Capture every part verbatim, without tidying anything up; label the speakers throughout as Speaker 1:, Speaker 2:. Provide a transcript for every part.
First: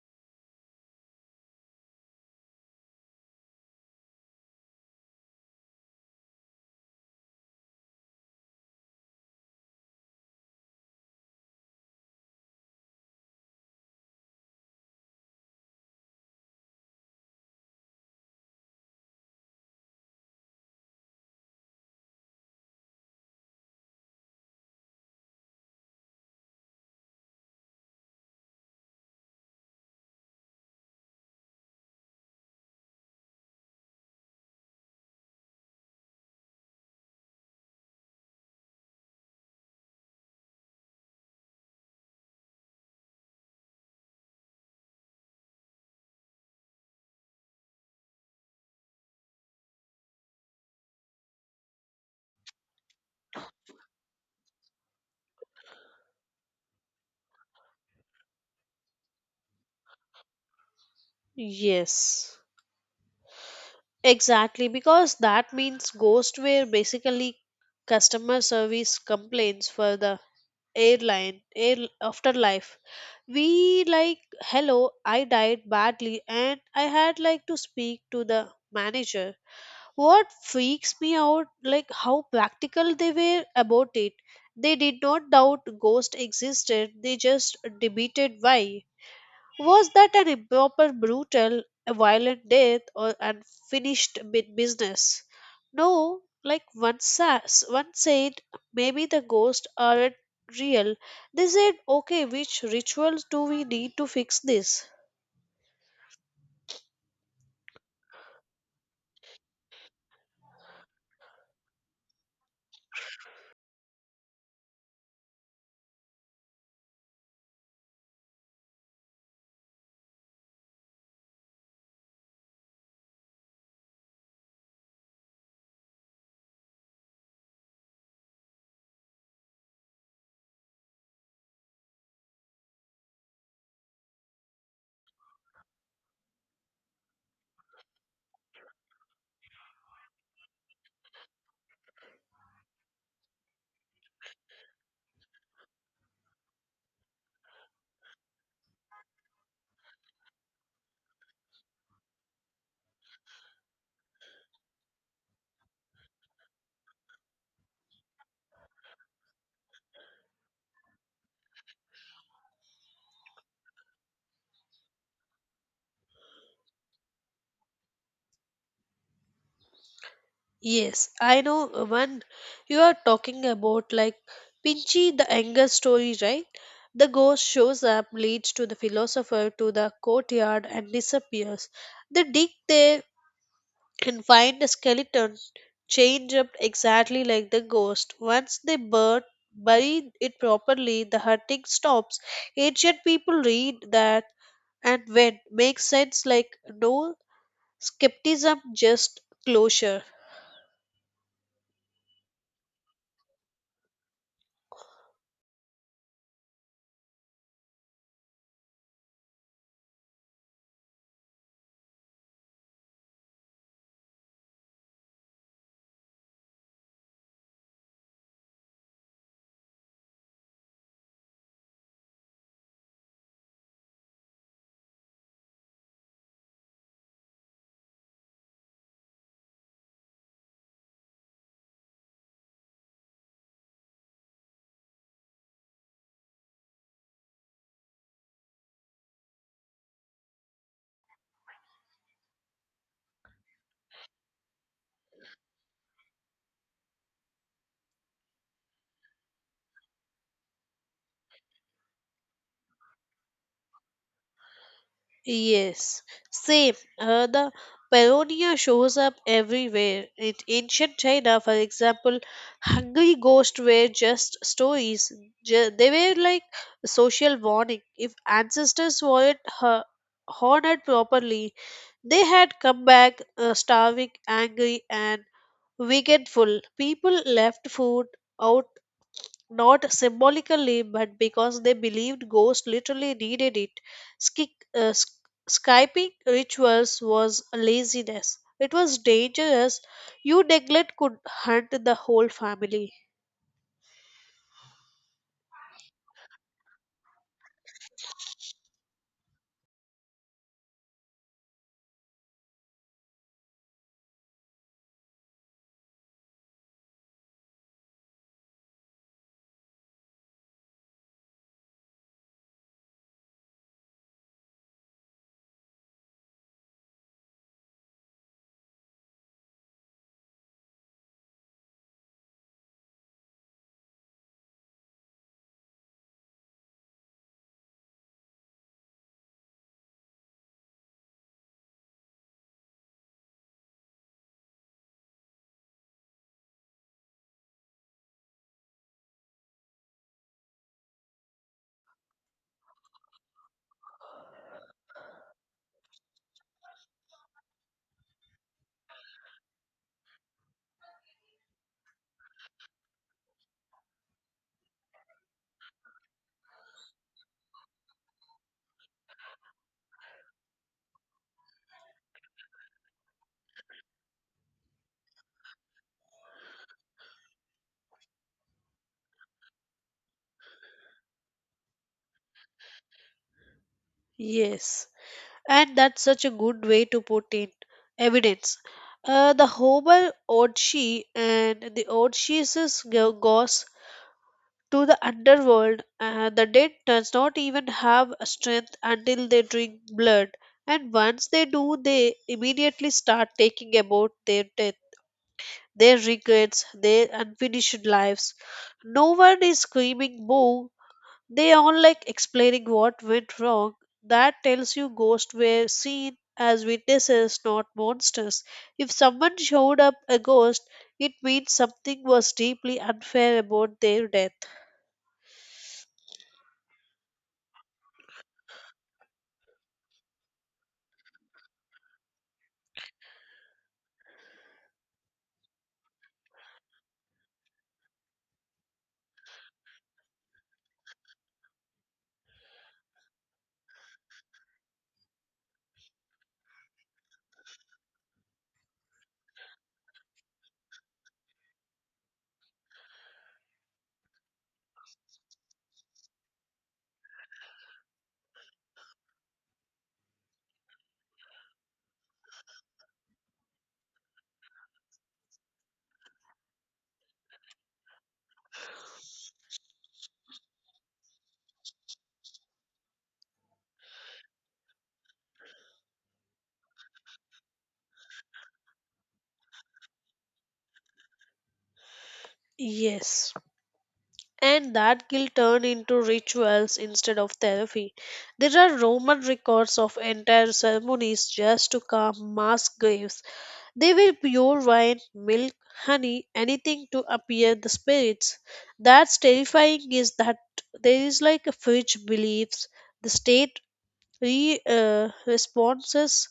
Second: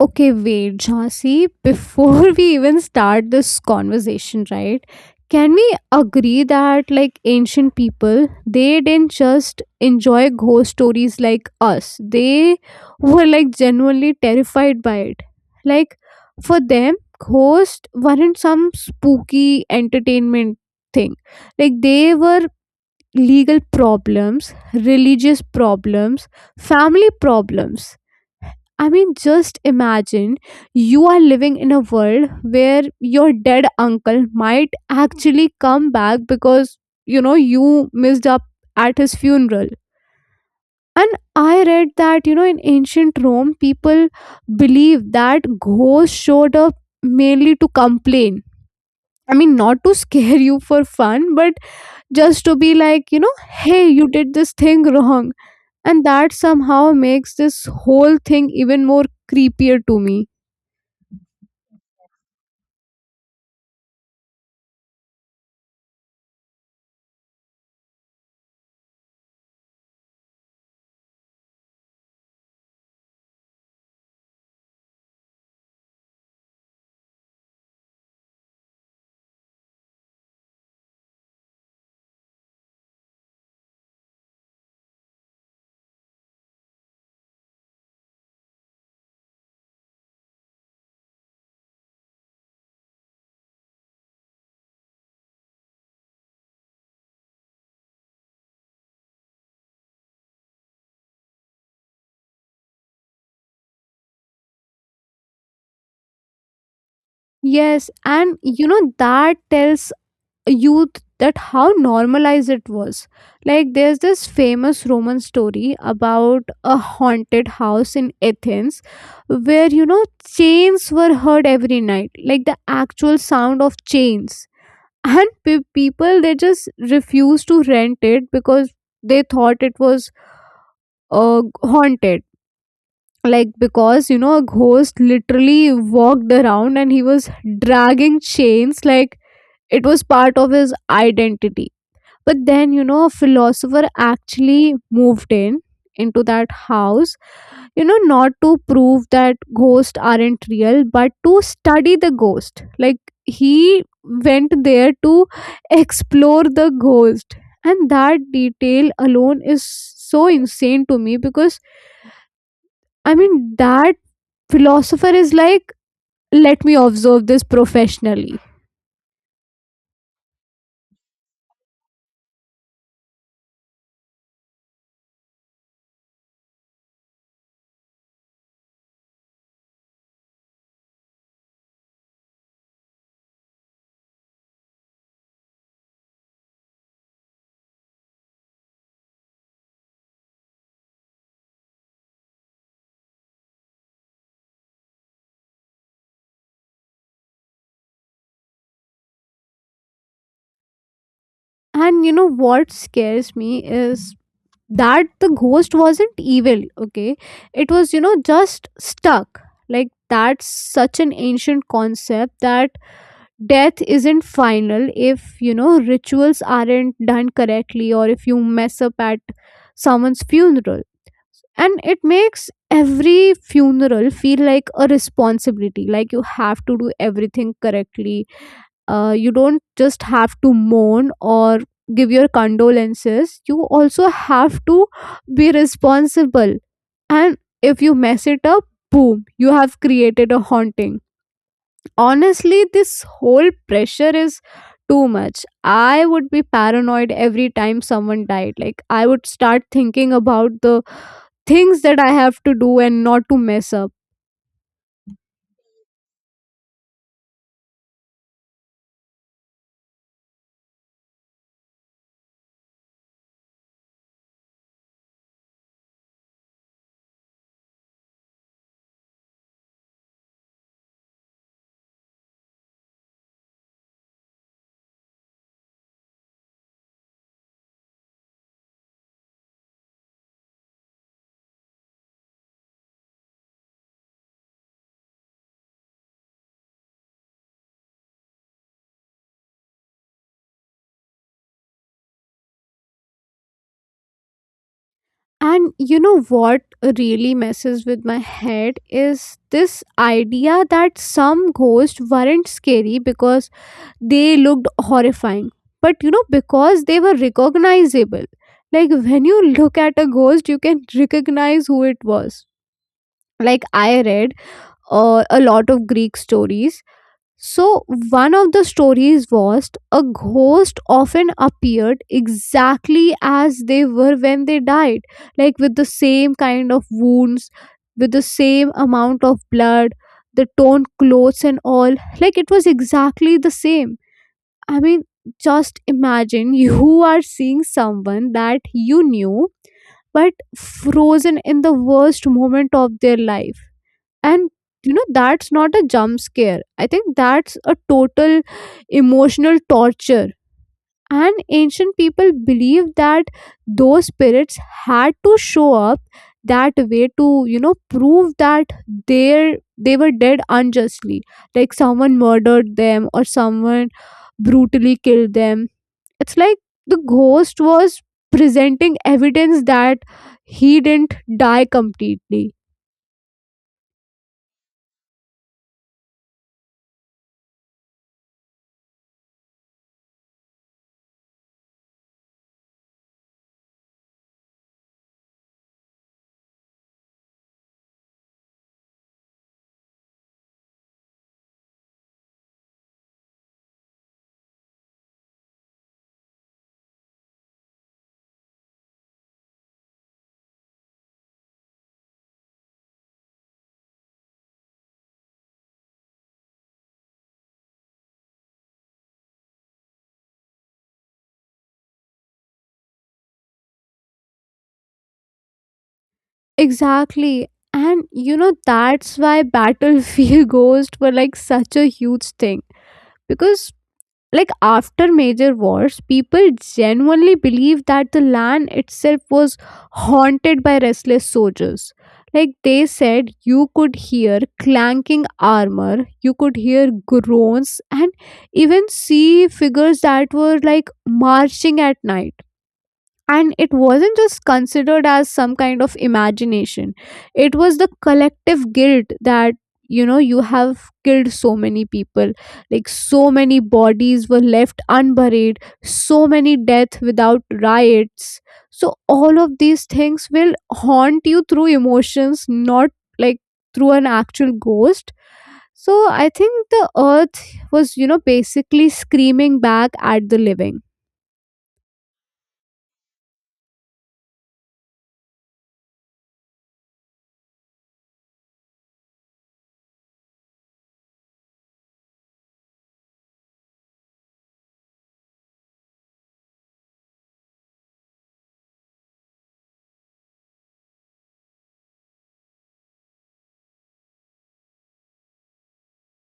Speaker 1: Okay, wait, Jhansi, before we even start this conversation, right? Can we agree that like ancient people, they didn't just enjoy ghost stories like us. They were like genuinely terrified by it. Like for them, ghosts weren't some spooky entertainment thing. Like they were legal problems, religious problems, family problems. I mean, just imagine you are living in a world where your dead uncle might actually come back because, you know, you missed up at his funeral. And I read that, you know, in ancient Rome, people believed that ghosts showed up mainly to complain. I mean, not to scare you for fun, but just to be like, you know, hey, you did this thing wrong. And that somehow makes this whole thing even more creepier to me.
Speaker 2: Yes, exactly. Because that means ghostware basically customer service complaints for the airline air afterlife. We like, hello, I died badly and I had like to speak to the manager. What freaks me out, like how practical they were about it. They did not doubt ghost existed. They just debated why. Was that an improper, brutal, a violent death, or unfinished bu- business? No, like one, sa- one said, maybe the ghosts aren't real. They said, okay, which rituals do we need to fix this?
Speaker 1: Yes, and you know that tells youth that how normalized it was. Like there's this famous Roman story about a haunted house in Athens where you know chains were heard every night, like the actual sound of chains. And pe- people they just refused to rent it because they thought it was uh, haunted. Like because you know a ghost literally walked around and he was dragging chains like it was part of his identity. But then, you know, a philosopher actually moved in into that house, you know, not to prove that ghosts aren't real, but to study the ghost. Like he went there to explore the ghost. And that detail alone is so insane to me because I mean that philosopher is like, let me observe this professionally.
Speaker 2: Yes, I know one you are talking about, like Pinchy the anger story, right? The ghost shows up, leads to the philosopher to the courtyard, and disappears. They dig there and find a skeleton changed up exactly like the ghost. Once they bur- bury it properly, the hunting stops. Ancient people read that and when makes sense like no skepticism, just closure.
Speaker 1: And you know what scares me is that the ghost wasn't evil, okay? It was, you know, just stuck. Like that's such an ancient concept that death isn't final if you know rituals aren't done correctly or if you mess up at someone's funeral, and it makes every funeral feel like a responsibility. Like you have to do everything correctly. Uh, you don't just have to mourn or give your condolences, you also have to be responsible, and if you mess it up, boom, you have created a haunting. Honestly, this whole pressure is too much. I would be paranoid every time someone died. Like I would start thinking about the things that I have to do and not to mess up.
Speaker 2: Yes, same. Uh, the parodia shows up everywhere. In ancient China, for example, hungry ghosts were just stories. Ju- they were like social warning. If ancestors weren't hu- honored properly, they had come back uh, starving, angry, and wickedful. People left food out not symbolically but because they believed ghosts literally needed it. Ski- uh, sk- Skyping rituals was laziness. It was dangerous. You neglect could hunt the whole family.
Speaker 1: And you know what really messes with my head is this idea that some ghosts weren't scary because they looked horrifying, but you know, because they were recognizable. Like when you look at a ghost, you can recognize who it was. Like I read uh, a lot of Greek stories. So, one of the stories was a ghost often appeared exactly as they were when they died, like with the same kind of wounds, with the same amount of blood, the torn clothes, and all. Like it was exactly the same. I mean, just imagine you are seeing someone that you knew but frozen in the worst moment of their life, and you know that's not a jump scare. I think that's a total emotional torture. And ancient people believed that those spirits had to show up that way to, you know, prove that they they were dead unjustly, like someone murdered them or someone brutally killed them. It's like the ghost was presenting evidence that he didn't die completely.
Speaker 2: Yes, and that's such a good way to put in evidence. Uh, the Hobel Odshi and the Odshi's ghosts to the underworld. Uh, the dead does not even have a strength until they drink blood, and once they do, they immediately start taking about their death, their regrets, their unfinished lives. No one is screaming boo. They all like explaining what went wrong. That tells you ghosts were seen as witnesses, not monsters. If someone showed up a ghost, it means something was deeply unfair about their death.
Speaker 1: Exactly. And you know, that's why Battlefield ghosts were like such a huge thing. Because, like, after major wars, people genuinely believed that the land itself was haunted by restless soldiers. Like, they said you could hear clanking armor, you could hear groans, and even see figures that were like marching at night, and it wasn't just considered as some kind of imagination. It was the collective guilt that, you know, you have killed so many people, like so many bodies were left unburied, so many deaths without riots. So all of these things will haunt you through emotions, not like through an actual ghost. So I think the earth was, you know, basically screaming back at the living.
Speaker 2: Yes, and that guilt turned into rituals instead of therapy. There are Roman records of entire ceremonies just to calm mass graves. They were pure wine, milk, honey, anything to appear the spirits. That's terrifying is that there is like a fridge beliefs. The state re, uh, responses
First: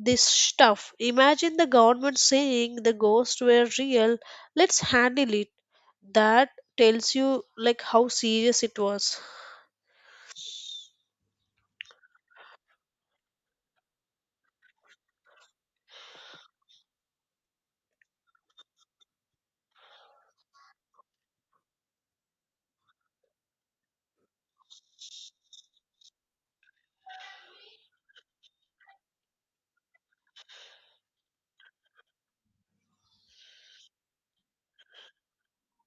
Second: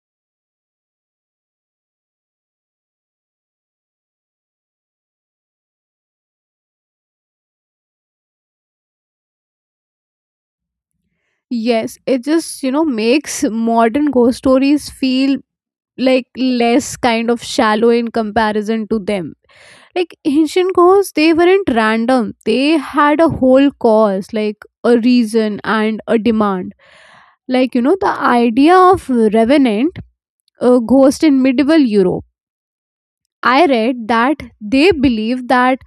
Speaker 2: this stuff. Imagine the government saying the ghosts were real, let's handle it. That tells you like how serious it was.
Speaker 1: Yes, it just, you know, makes modern ghost stories feel like less kind of shallow in comparison to them. Like ancient ghosts, they weren't random. They had a whole cause, like a reason and a demand. Like, you know, the idea of revenant, a ghost in medieval Europe. I read that they believed that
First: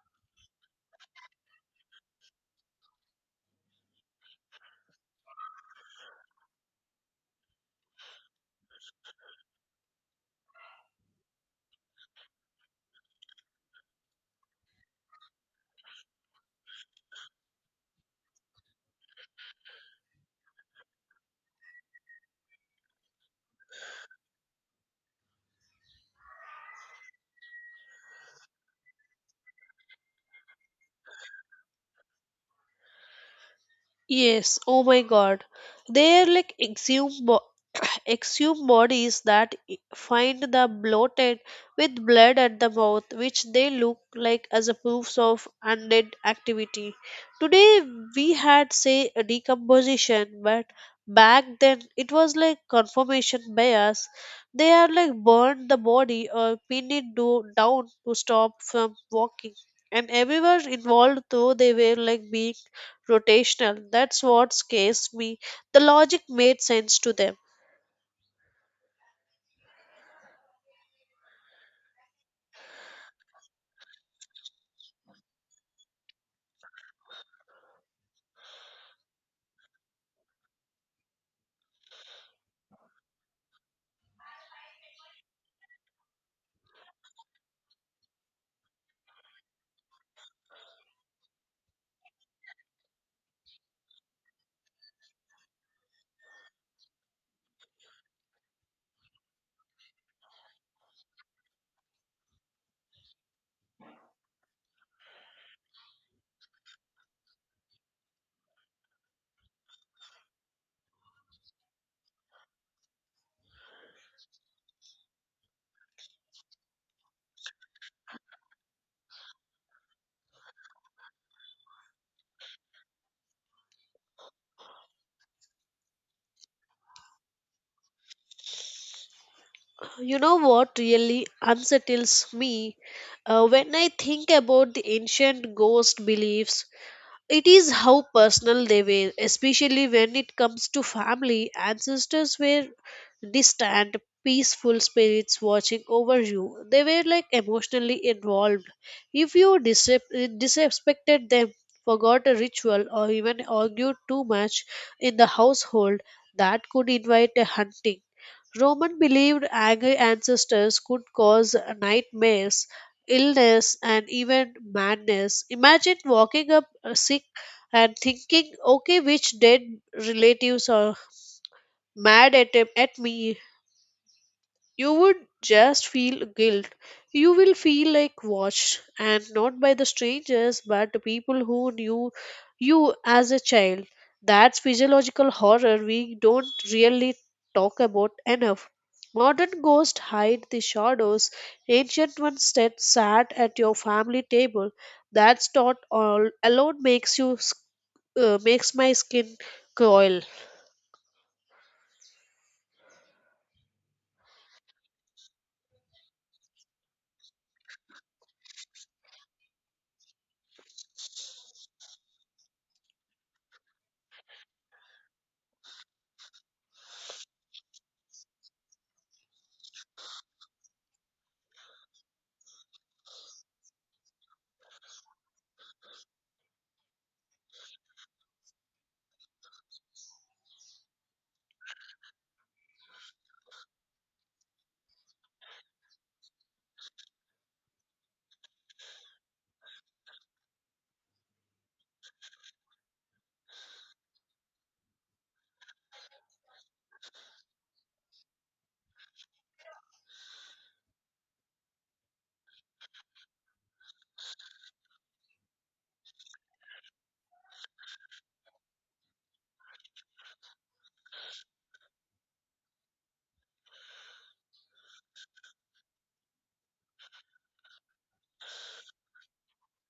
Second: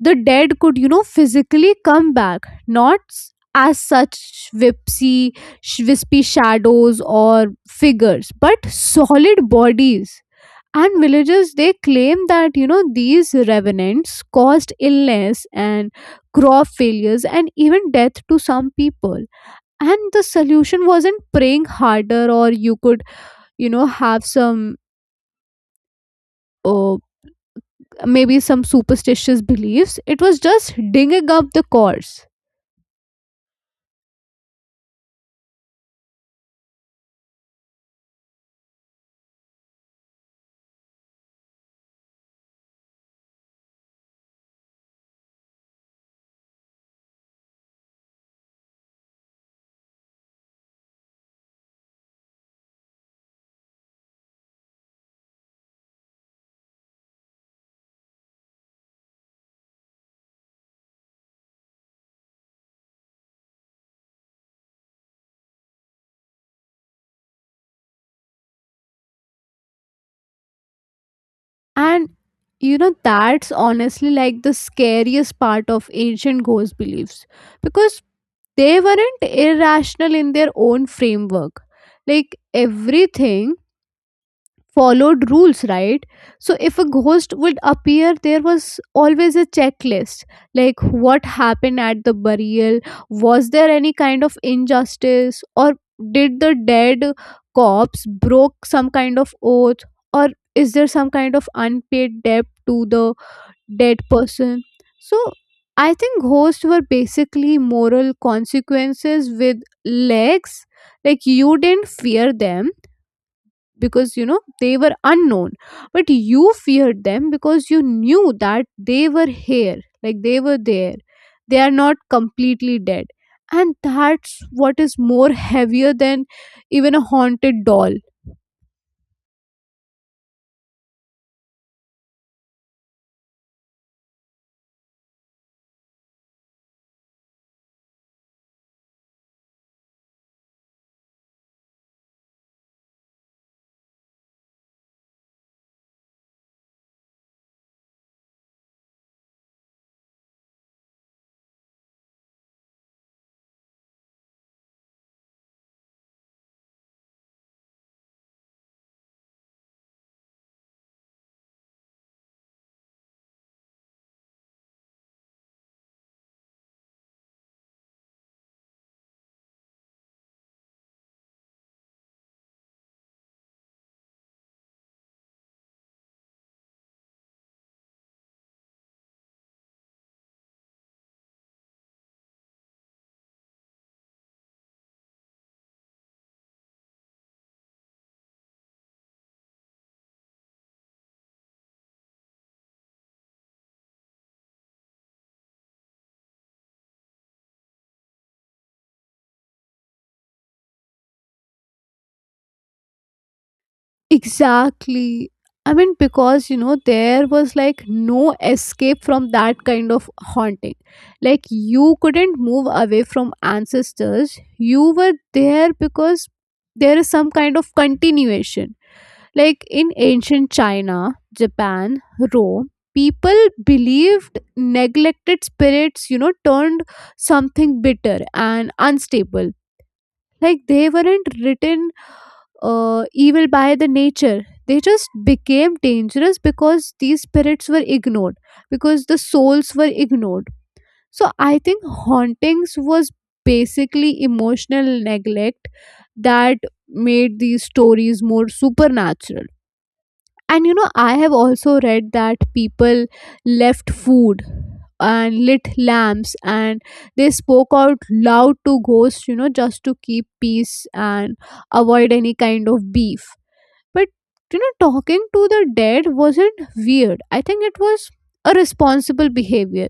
Speaker 1: the dead could you know physically come back, not s- as such whipsy sh- wispy shadows or figures but solid bodies, and villagers they claim that you know these revenants caused illness and crop failures and even death to some people, and the solution wasn't praying harder or you could, you know, have some uh, maybe some superstitious beliefs. It was just digging up the corpse.
Speaker 2: Yes, oh my god. They're like exhumed exhumed bodies that i- find the bloated with blood at the mouth, which they look like as a proofs of undead activity. Today we had say a decomposition, but back then it was like confirmation bias. They had like burned the body or pinned it do- down to stop from walking. And everyone involved though they were like being rotational. That's what scares me. The logic made sense to them.
Speaker 1: And you know, that's honestly like the scariest part of ancient ghost beliefs because they weren't irrational in their own framework. Like everything followed rules, right? So if a ghost would appear there was always a checklist, like what happened at the burial, was there any kind of injustice, or did the dead corpse broke some kind of oath, or is there some kind of unpaid debt to the dead person? So I think ghosts were basically moral consequences with legs. Like you didn't fear them because you know they were unknown, but you feared them because you knew that they were here, like they were there, they are not completely dead. And that's what is more heavier than even a haunted doll.
Speaker 2: You know what really unsettles me? Uh, when I think about the ancient ghost beliefs, it is how personal they were, especially when it comes to family. Ancestors were distant, peaceful spirits watching over you. They were like emotionally involved. If you disrep- uh, disrespected them, forgot a ritual, or even argued too much in the household, that could invite a hunting. Roman believed angry ancestors could cause nightmares illness, and even madness. Imagine walking up uh, sick and thinking, okay, which dead relatives are mad at, at me? You would just feel guilt. You will feel like watched, and not by the strangers, but the people who knew you as a child. That's physiological horror we don't really talk about enough. Modern ghosts hide the shadows. Ancient ones that sat at your family table. That thought all alone makes you s- uh, makes my skin coil.
Speaker 1: Exactly. I mean because you know there was like no escape from that kind of haunting. Like you couldn't move away from ancestors, you were there because there is some kind of continuation. Like in ancient China, Japan, Rome, people believed neglected spirits, you know, turned something bitter and unstable. Like they weren't written uh, evil by the nature. They just became dangerous because these spirits were ignored, because the souls were ignored. So I think hauntings was basically emotional neglect that made these stories more supernatural. And you know, I have also read that people left food and lit lamps and they spoke out loud to ghosts, you know, just to keep peace and avoid any kind of beef. But you know, talking to the dead wasn't weird. I think it was a responsible behavior.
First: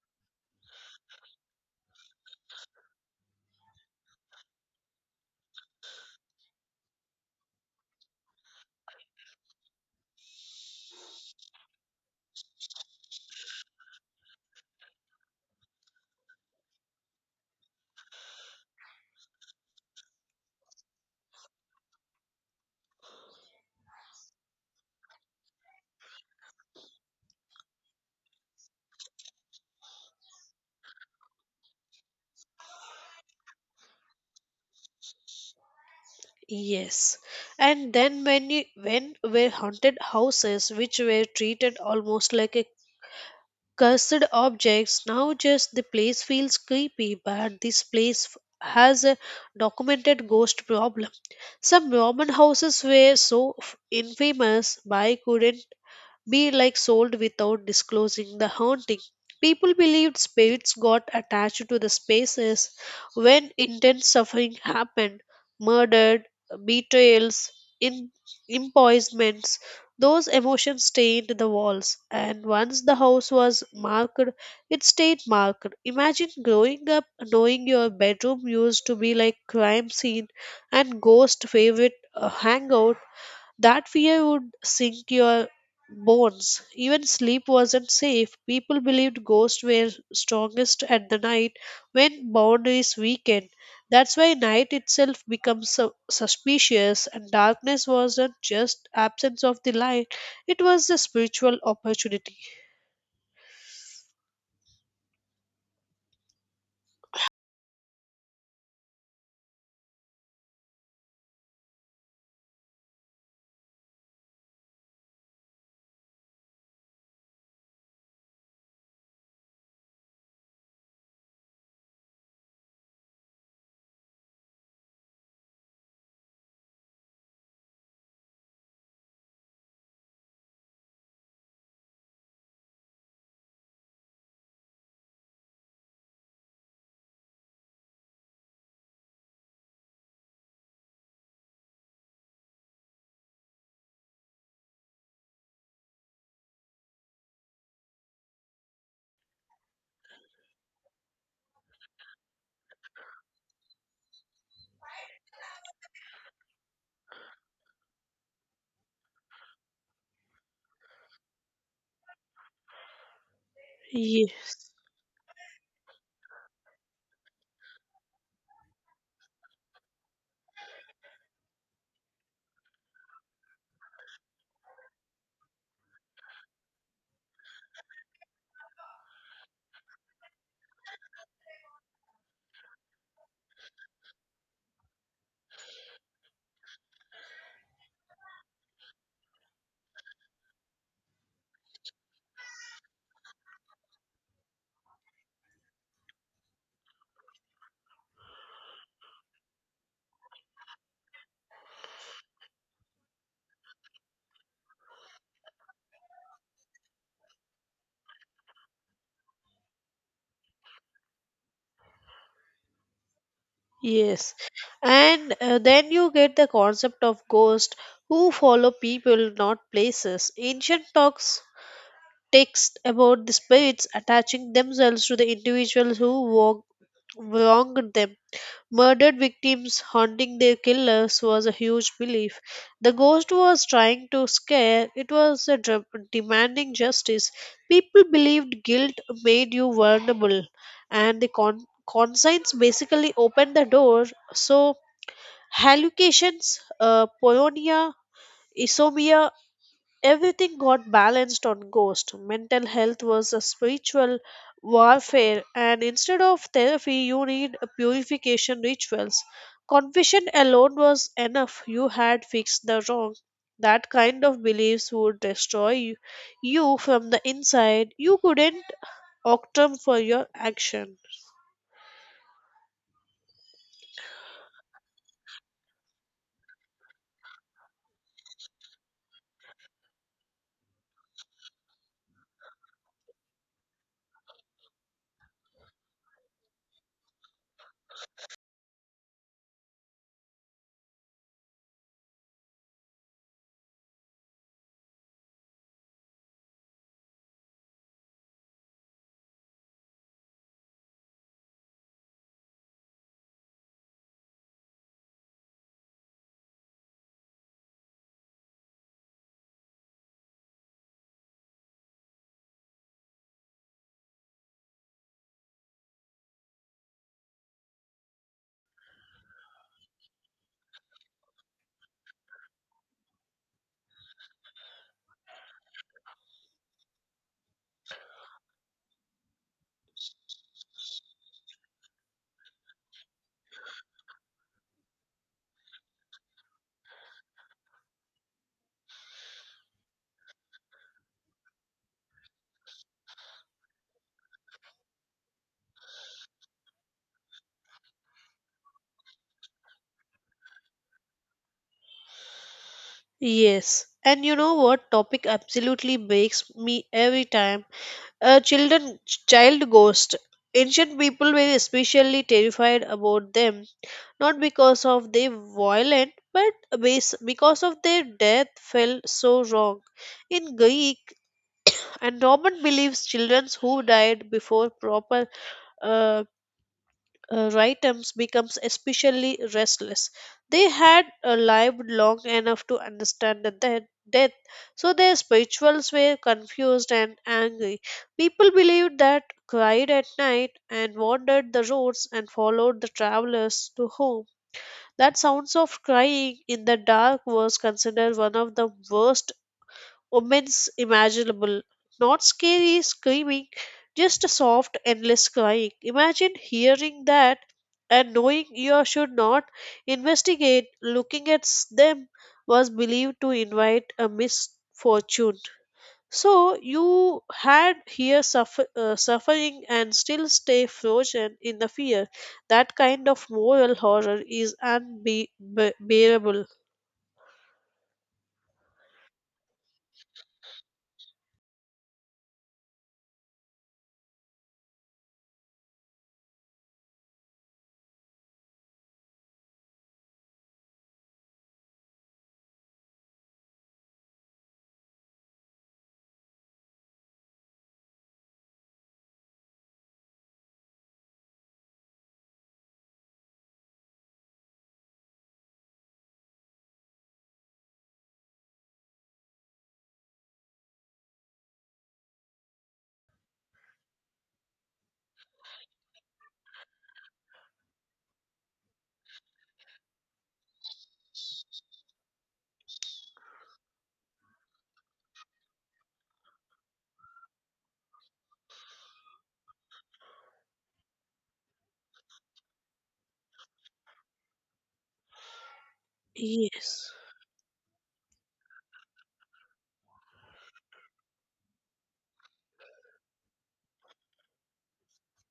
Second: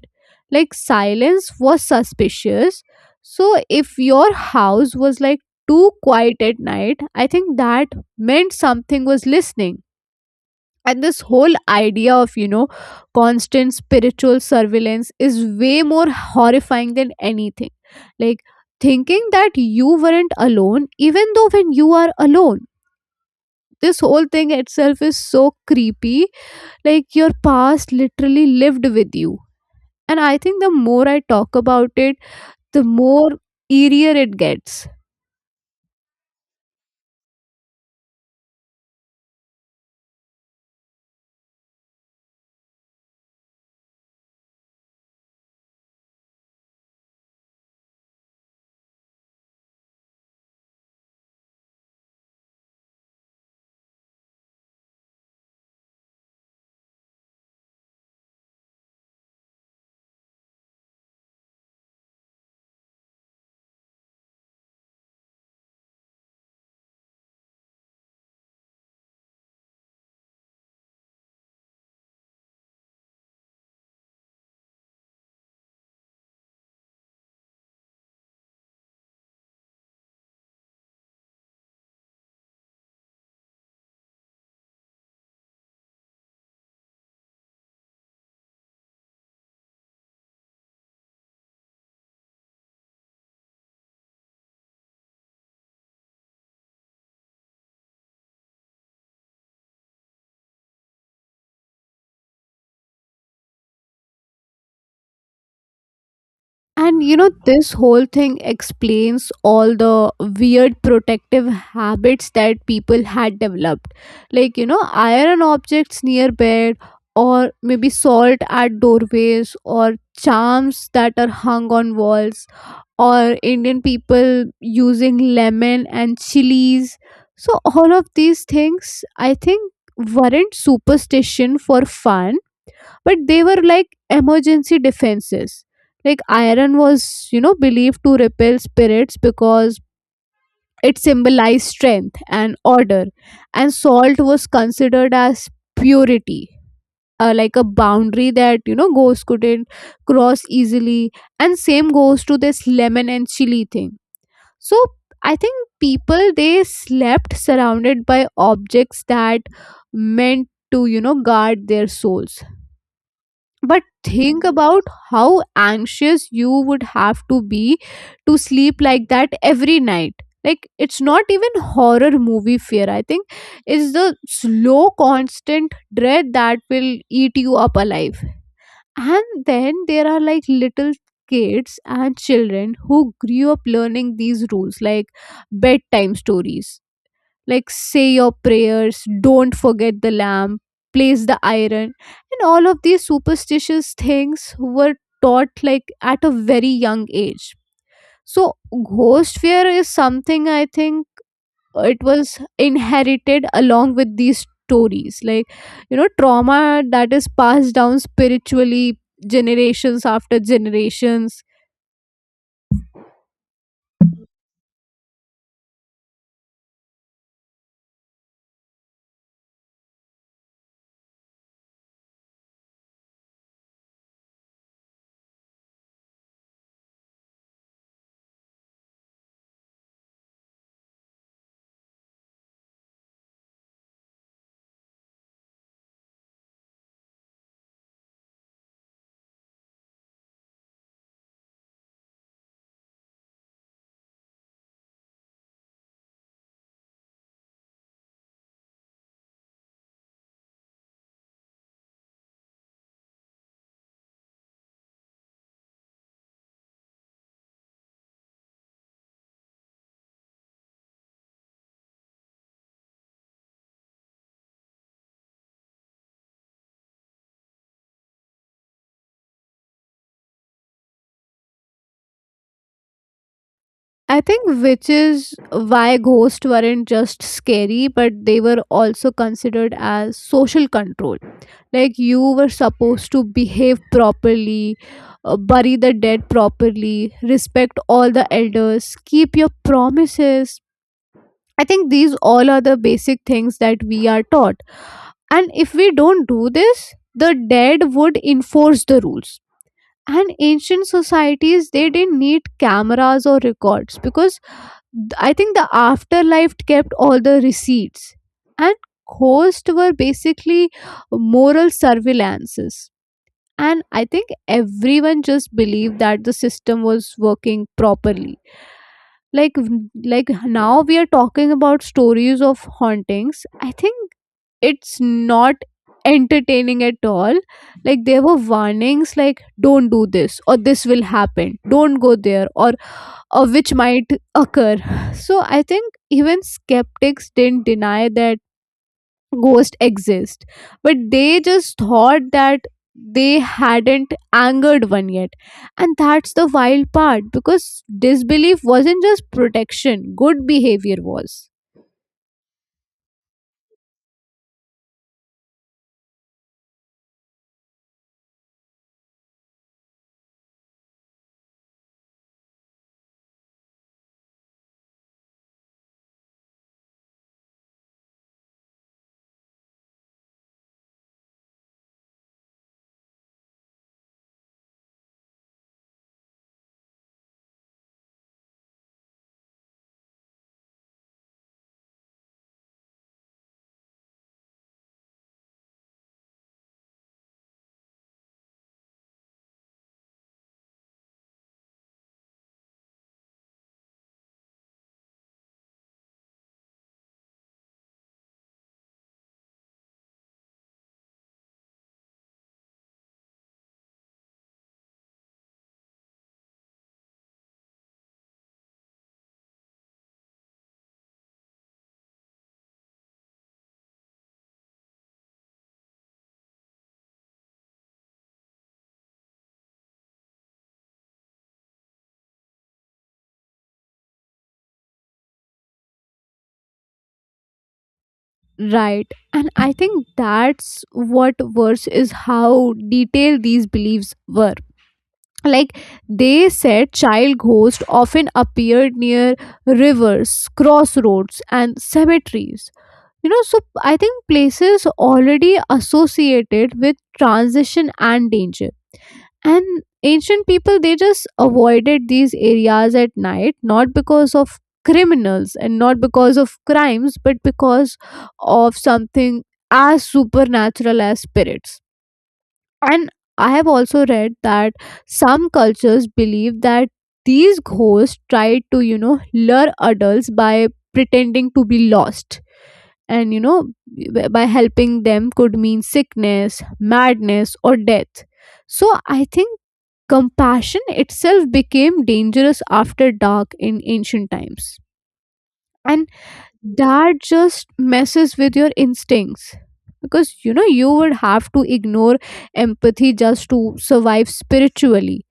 Speaker 1: Like silence was suspicious. So if your house was like too quiet at night, I think that meant something was listening, and this whole idea of you know constant spiritual surveillance is way more horrifying than anything. Like thinking that you weren't alone even though when you are alone, this whole thing itself is so creepy. Like your past literally lived with you, and I think the more I talk about it, the more eerier it gets.
Speaker 2: Yes, and then when you, when were haunted houses, which were treated almost like a cursed objects, now just the place feels creepy, but this place f- has a documented ghost problem. Some Roman houses were so f- infamous by couldn't be like sold without disclosing the haunting. People believed spirits got attached to the spaces when intense suffering happened, murdered, betrayals, in, impoisonments. Those emotions stained the walls, and once the house was marked, it stayed marked. Imagine growing up knowing your bedroom used to be like crime scene and ghost favorite uh, hangout that fear would sink your bones. Even sleep wasn't safe. People believed ghosts were strongest at the night when boundaries weakened. That's why night itself becomes su- suspicious, and darkness wasn't just absence of the light, it was a spiritual opportunity.
Speaker 1: And you know, this whole thing explains all the weird protective habits that people had developed. Like, you know, iron objects near bed, or maybe salt at doorways, or charms that are hung on walls, or Indian people using lemon and chilies. So, all of these things, I think, weren't superstition for fun but they were like emergency defenses. Like iron was, you know, believed to repel spirits because it symbolized strength and order, and salt was considered as purity. Uh, like a boundary that you know ghosts couldn't cross easily, and same goes to this lemon and chili thing. So I think people they slept surrounded by objects that meant to you know guard their souls. But think
Speaker 2: Yes.
Speaker 1: about how anxious you would have to be to sleep like that every night. Like it's not even horror movie fear. I think it's the slow, constant dread that will eat you up alive. And then there are like little kids and children who grew up learning these rules, like bedtime stories, like say your prayers, don't forget the lamp, place the iron, and all of these superstitious things were taught like at a very young age. So, ghost fear is something I think it was inherited along with these stories, like you know, trauma that is passed down spiritually generations after generations.
Speaker 2: Yes. And uh, then you get the concept of ghosts who follow people, not places. Ancient talks text about the spirits attaching themselves to the individuals who wrong- wronged them. Murdered victims haunting their killers was a huge belief. The ghost was trying to scare, it was a dra- demanding justice. People believed guilt made you vulnerable, and the con- conscience basically opened the door. So, hallucinations, uh, polonia, everything got balanced on Ghost. Mental health was a spiritual warfare, and instead of therapy, you need a purification rituals. Confession alone was enough. You had fixed the wrong. That kind of beliefs would destroy you, you from the inside. You couldn't octrum for your action.
Speaker 1: I think which is why ghosts weren't just scary, but they were also considered as social control. Like you were supposed to behave properly, uh, bury the dead properly, respect all the elders, keep your promises. I think these all are the basic things that we are taught. And if we don't do this, the dead would enforce the rules. And ancient societies, they didn't need cameras or records because Th- I think the afterlife kept all the receipts, and ghosts were basically moral surveillances. And I think everyone just believed that the system was working properly. Like, w- like now we are talking about stories of hauntings. I think it's not entertaining at all. Like there were warnings, like don't do this or this will happen. Don't go there or uh, which might occur. So I think even skeptics didn't deny that ghosts exist, but they just thought that they hadn't angered one yet. And that's the wild part, because disbelief wasn't just protection, good behavior was.
Speaker 2: Yes. And you know what topic absolutely breaks me every time? A children Child ghost. Ancient people were especially terrified about them, not because of their violent, but bas- because of their death felt so wrong. In Greek and Roman beliefs, children who died before proper uh, uh, Rightums becomes especially restless. They had uh, lived long enough to understand the death, death, so their spirituals were confused and angry. People believed that cried at night and wandered the roads and followed the travelers to home. That sounds of crying in the dark was considered one of the worst immense imaginable, not scary screaming, just a soft endless crying. Imagine hearing that and knowing you should not investigate. Looking at s- them was believed to invite a misfortune, so you had here suffer, uh, suffering and still stay frozen in the fear. That kind of moral horror is unbearable.
Speaker 1: Right. And I think that's what worse is how detailed these beliefs were. Like they said, child ghosts often appeared near rivers, crossroads, and cemeteries. You know, so I think places already associated with transition and danger, and ancient people, they just avoided these areas at night, not because of criminals and not because of crimes, but because of something as supernatural as spirits. And I have also read that some cultures believe that these ghosts try to, you know, lure adults by pretending to be lost, and you know, b- by helping them could mean sickness, madness, or death. So I think compassion itself became dangerous after dark in ancient times. And
Speaker 2: Yes,
Speaker 1: that just messes with your instincts. Because you know, you would have to ignore empathy just to survive spiritually.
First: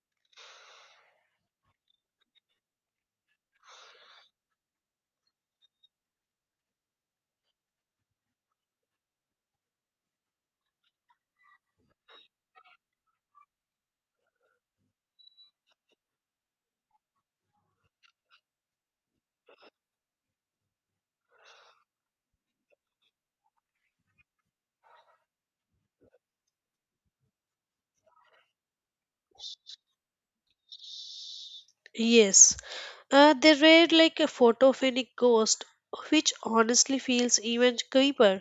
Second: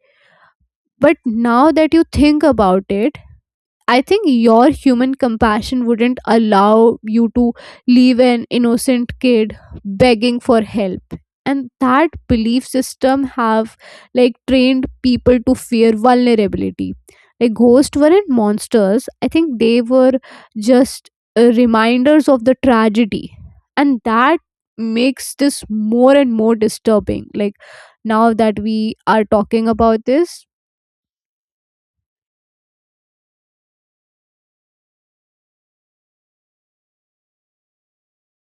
Speaker 1: But now that you think about it, I think your human compassion wouldn't allow you to leave an innocent kid begging for help. And that belief system have like trained people to fear vulnerability. Like ghosts weren't monsters. I think they were just uh, reminders of the tragedy. And that makes this more and more disturbing. Like now that we are talking about this,
Speaker 2: yes. Uh, they read like a photogenic ghost, which honestly feels even creepier.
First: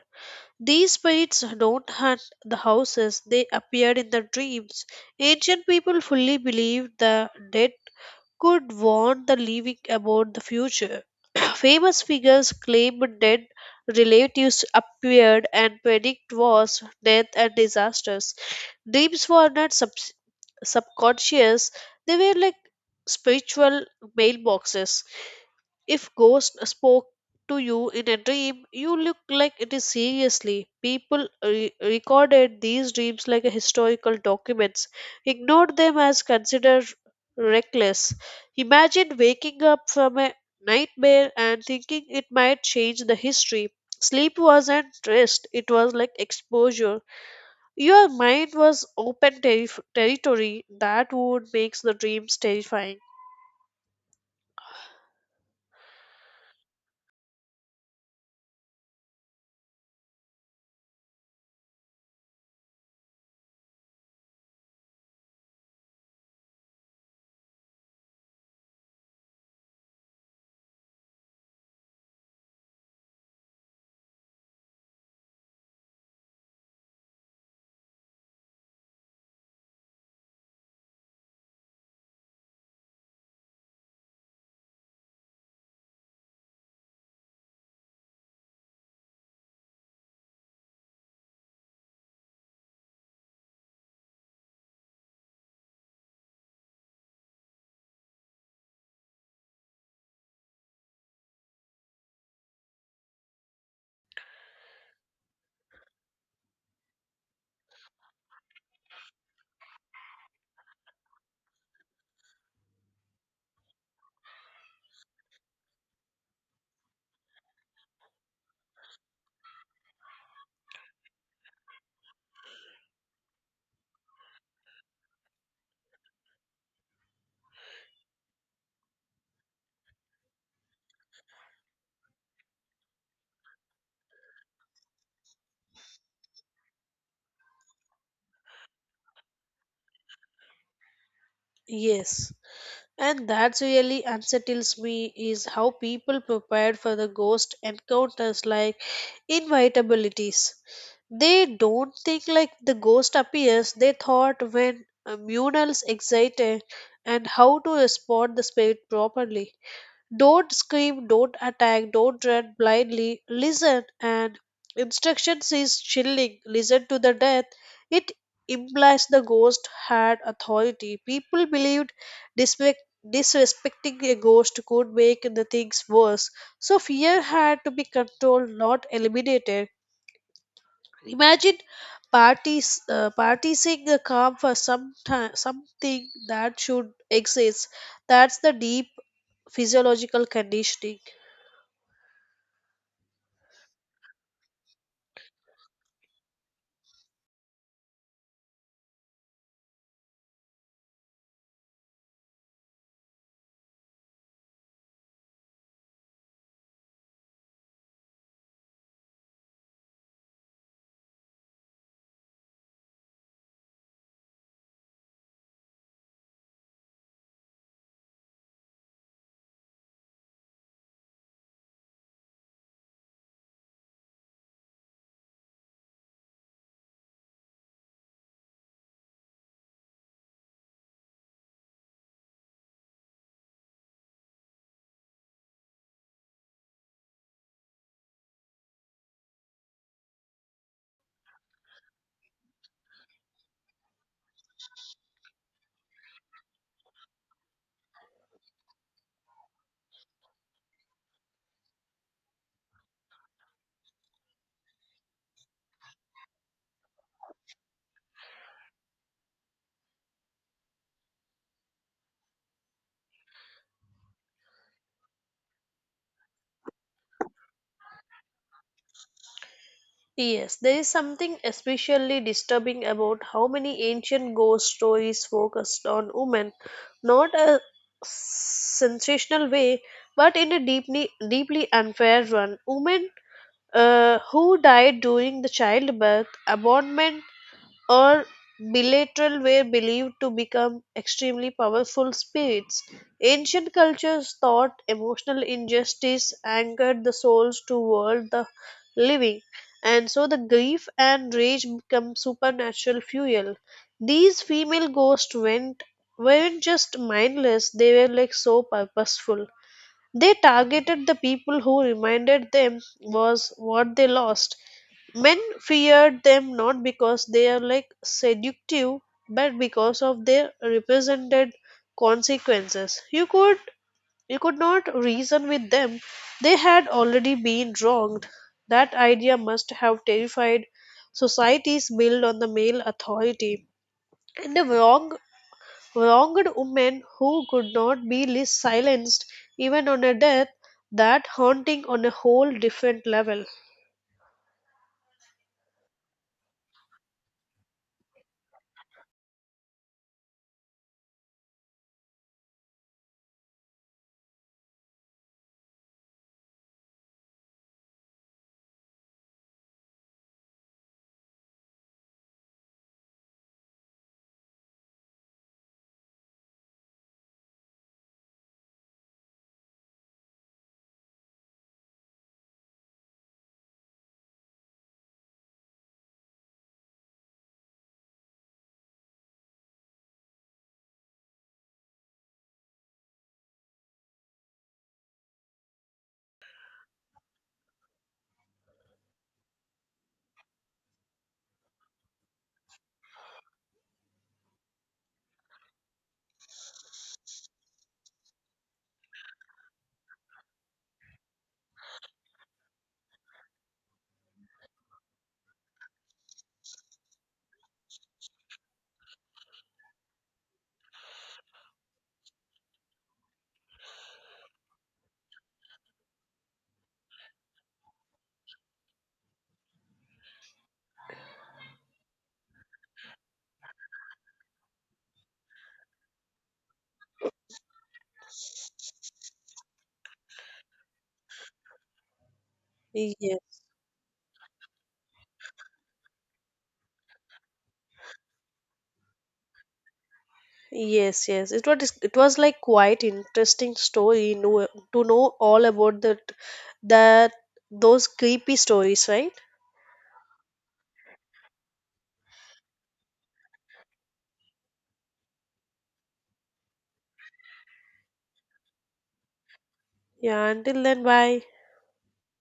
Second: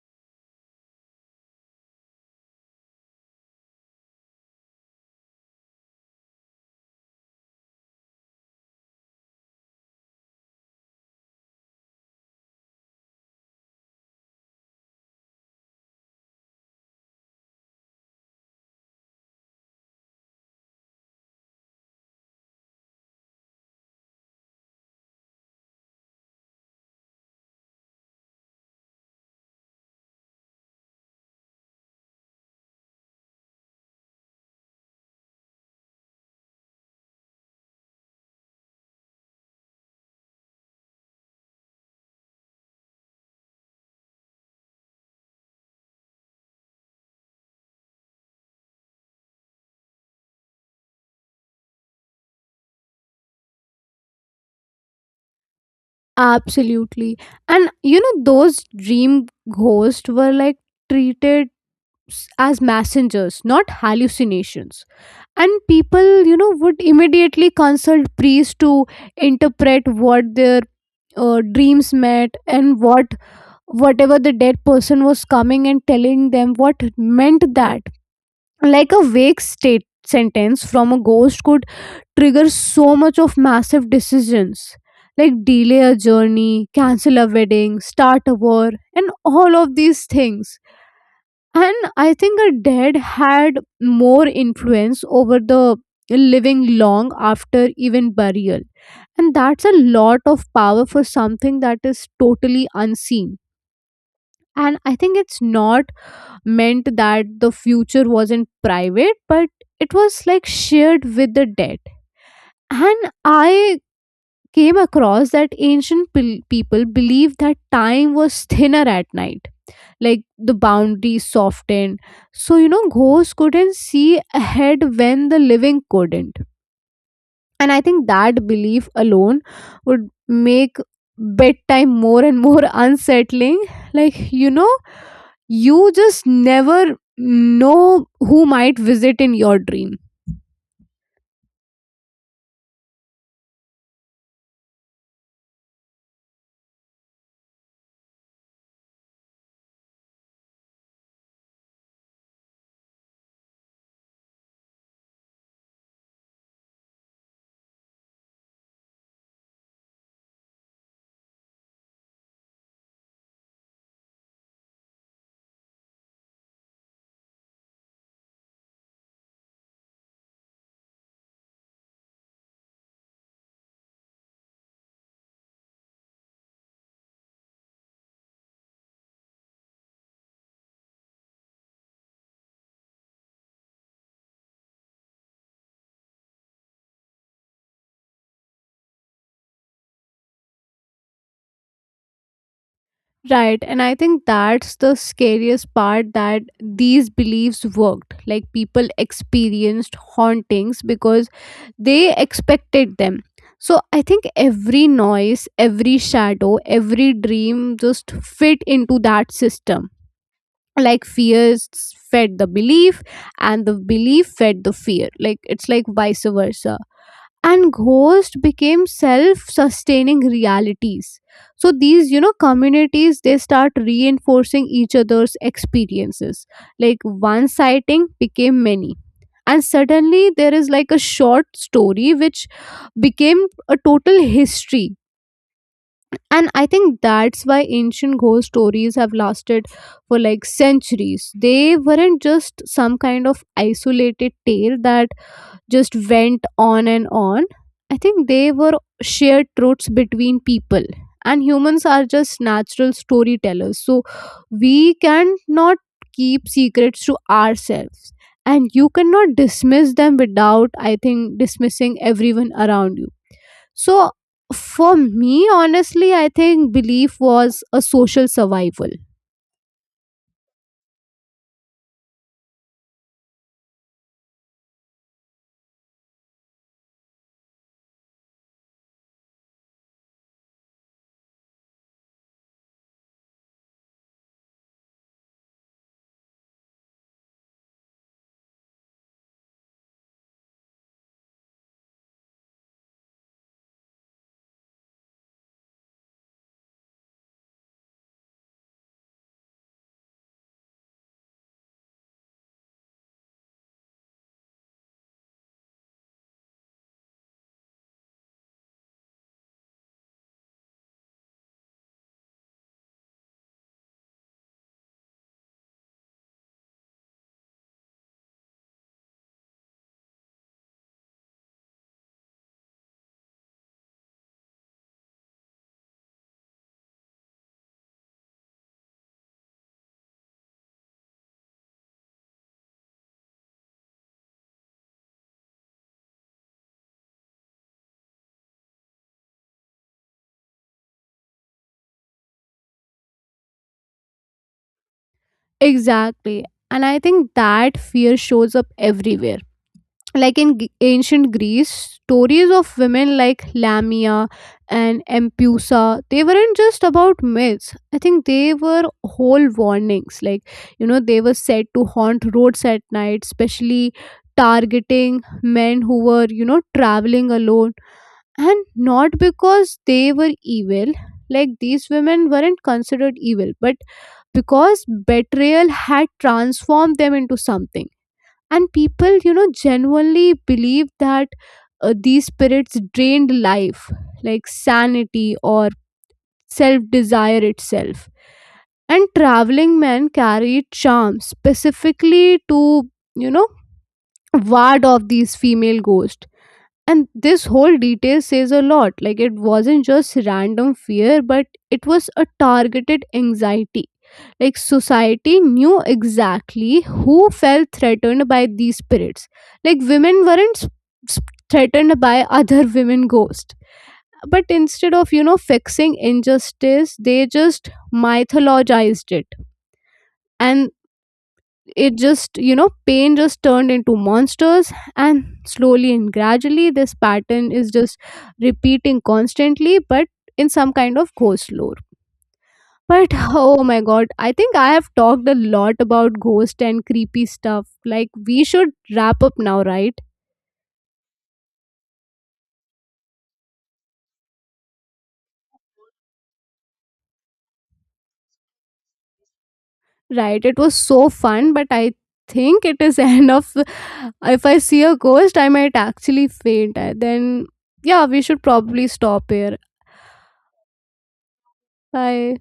Speaker 2: These spirits don't hunt the houses, they appeared in the dreams. Ancient people fully believed the dead could warn the living about the future. Famous figures claimed dead relatives appeared and predict wars, death, and disasters. Dreams were not sub- subconscious, they were like spiritual mailboxes. If ghost spoke to you in a dream, you look like it is seriously. People re- recorded these dreams like a historical documents, ignored them as considered reckless. Imagine waking up from a nightmare and thinking it might change the history. Sleep wasn't rest, it was like exposure. Your mind was open terri- territory that would makes the dreams terrifying.
Speaker 1: absolutely. And you know, those dream ghosts were like treated s- as messengers, not hallucinations. And people, you know, would immediately consult priests to interpret what their uh, dreams meant, and what whatever the dead person was coming and telling them what meant, that like a vague state sentence from a ghost could triggers so much of massive decisions, like delay a journey, cancel a wedding, start a war, and all of these things. And I think a dead had more influence over the living long after even burial. And that's a lot of power for something that is totally unseen. And I think it's not meant that the future wasn't private, but it was like shared with the dead. And I came across that ancient pil- people believed that time was thinner at night, like the boundaries softened, so you know, ghosts couldn't see ahead when the living couldn't. And I think that belief alone would make bedtime more and more unsettling. Like you know, you just never know who might visit in your dream.
Speaker 2: Yes. And that really unsettles me is how people prepare for the ghost encounters like inevitabilities. They don't think like the ghost appears, they thought when a murals excited and how to spot the spirit properly. Don't scream, don't attack, don't run blindly. Listen, and instructions is chilling. Listen to the death. It implies the ghost had authority. People believed disrespect, disrespecting a ghost could make the things worse. So fear had to be controlled, not eliminated. Imagine parties uh, partying a calm for some time, something that should exist. That's the deep physiological conditioning.
Speaker 1: Right. And I think that's the scariest part, that these beliefs worked. Like people experienced hauntings because they expected them. So I think every noise, every shadow, every dream just fit into that system. Like fears fed the belief and the belief fed the fear. Like it's like vice versa, and ghosts became self-sustaining realities. So these, you know, communities, they start reinforcing each other's experiences, like one sighting became many, and suddenly there is like a short story which became a total history. And I think that's why ancient ghost stories have lasted for like centuries. They weren't just some kind of isolated tale that just went on and on. I think they were shared truths between people, and humans are just natural storytellers. So we cannot keep secrets to ourselves, and you cannot dismiss them without, I think, dismissing everyone around you. So for me, honestly, I think belief was a social survival.
Speaker 2: Yes, there is something especially disturbing about how many ancient ghost stories focused on women, not a sensational way, but in a deeply deeply unfair one. Women uh, who died during the childbirth, abandonment, or bilateral were believed to become extremely powerful spirits. Ancient cultures thought emotional injustice angered the souls toward the living, and so the grief and rage become supernatural fuel. These female ghosts went weren't just mindless, they were like so purposeful. They targeted the people who reminded them was what they lost. Men feared them not because they are like seductive, but because of their represented consequences. You could, you could not reason with them. They had already been wronged. That idea must have terrified societies built on the male authority, and the wrong wronged woman who could not be lis- silenced even on a death. That haunting on a whole different level.
Speaker 1: Exactly. And I think that fear shows up everywhere, like in G- ancient Greece, stories of women like Lamia and Empusa, they weren't just about myths. I think they were whole warnings, like you know, they were said to haunt roads at night, especially targeting men who were, you know, traveling alone. And not because they were evil, like these women weren't considered evil, but because betrayal had transformed them into something. And people, you know, genuinely believe that uh, these spirits drained life, like sanity or self desire itself. And traveling men carried charms specifically to, you know, ward off these female ghosts. And this whole detail says a lot, like it wasn't just random fear, but it was a targeted anxiety. Like society knew exactly who felt threatened by these spirits. Like women weren't s- s- threatened by other women ghosts. But instead of, you know, fixing injustice, they just mythologized it. And it just, you know, pain just turned into monsters. And slowly and gradually, this pattern is just repeating constantly, but in some kind of ghost lore. But
Speaker 2: Yes.
Speaker 1: oh my god, I think I have talked a lot about ghost and creepy stuff. Like we should wrap up now, right?
Speaker 2: Yes, yes. It was, it was like quite interesting story know, to know all about that that those creepy stories, right?
Speaker 1: Right. It was so fun, but I think it is end of if I see a ghost, I might actually faint. I- Then yeah, we should probably stop here.
Speaker 2: Yeah, until then bye.
Speaker 1: Bye.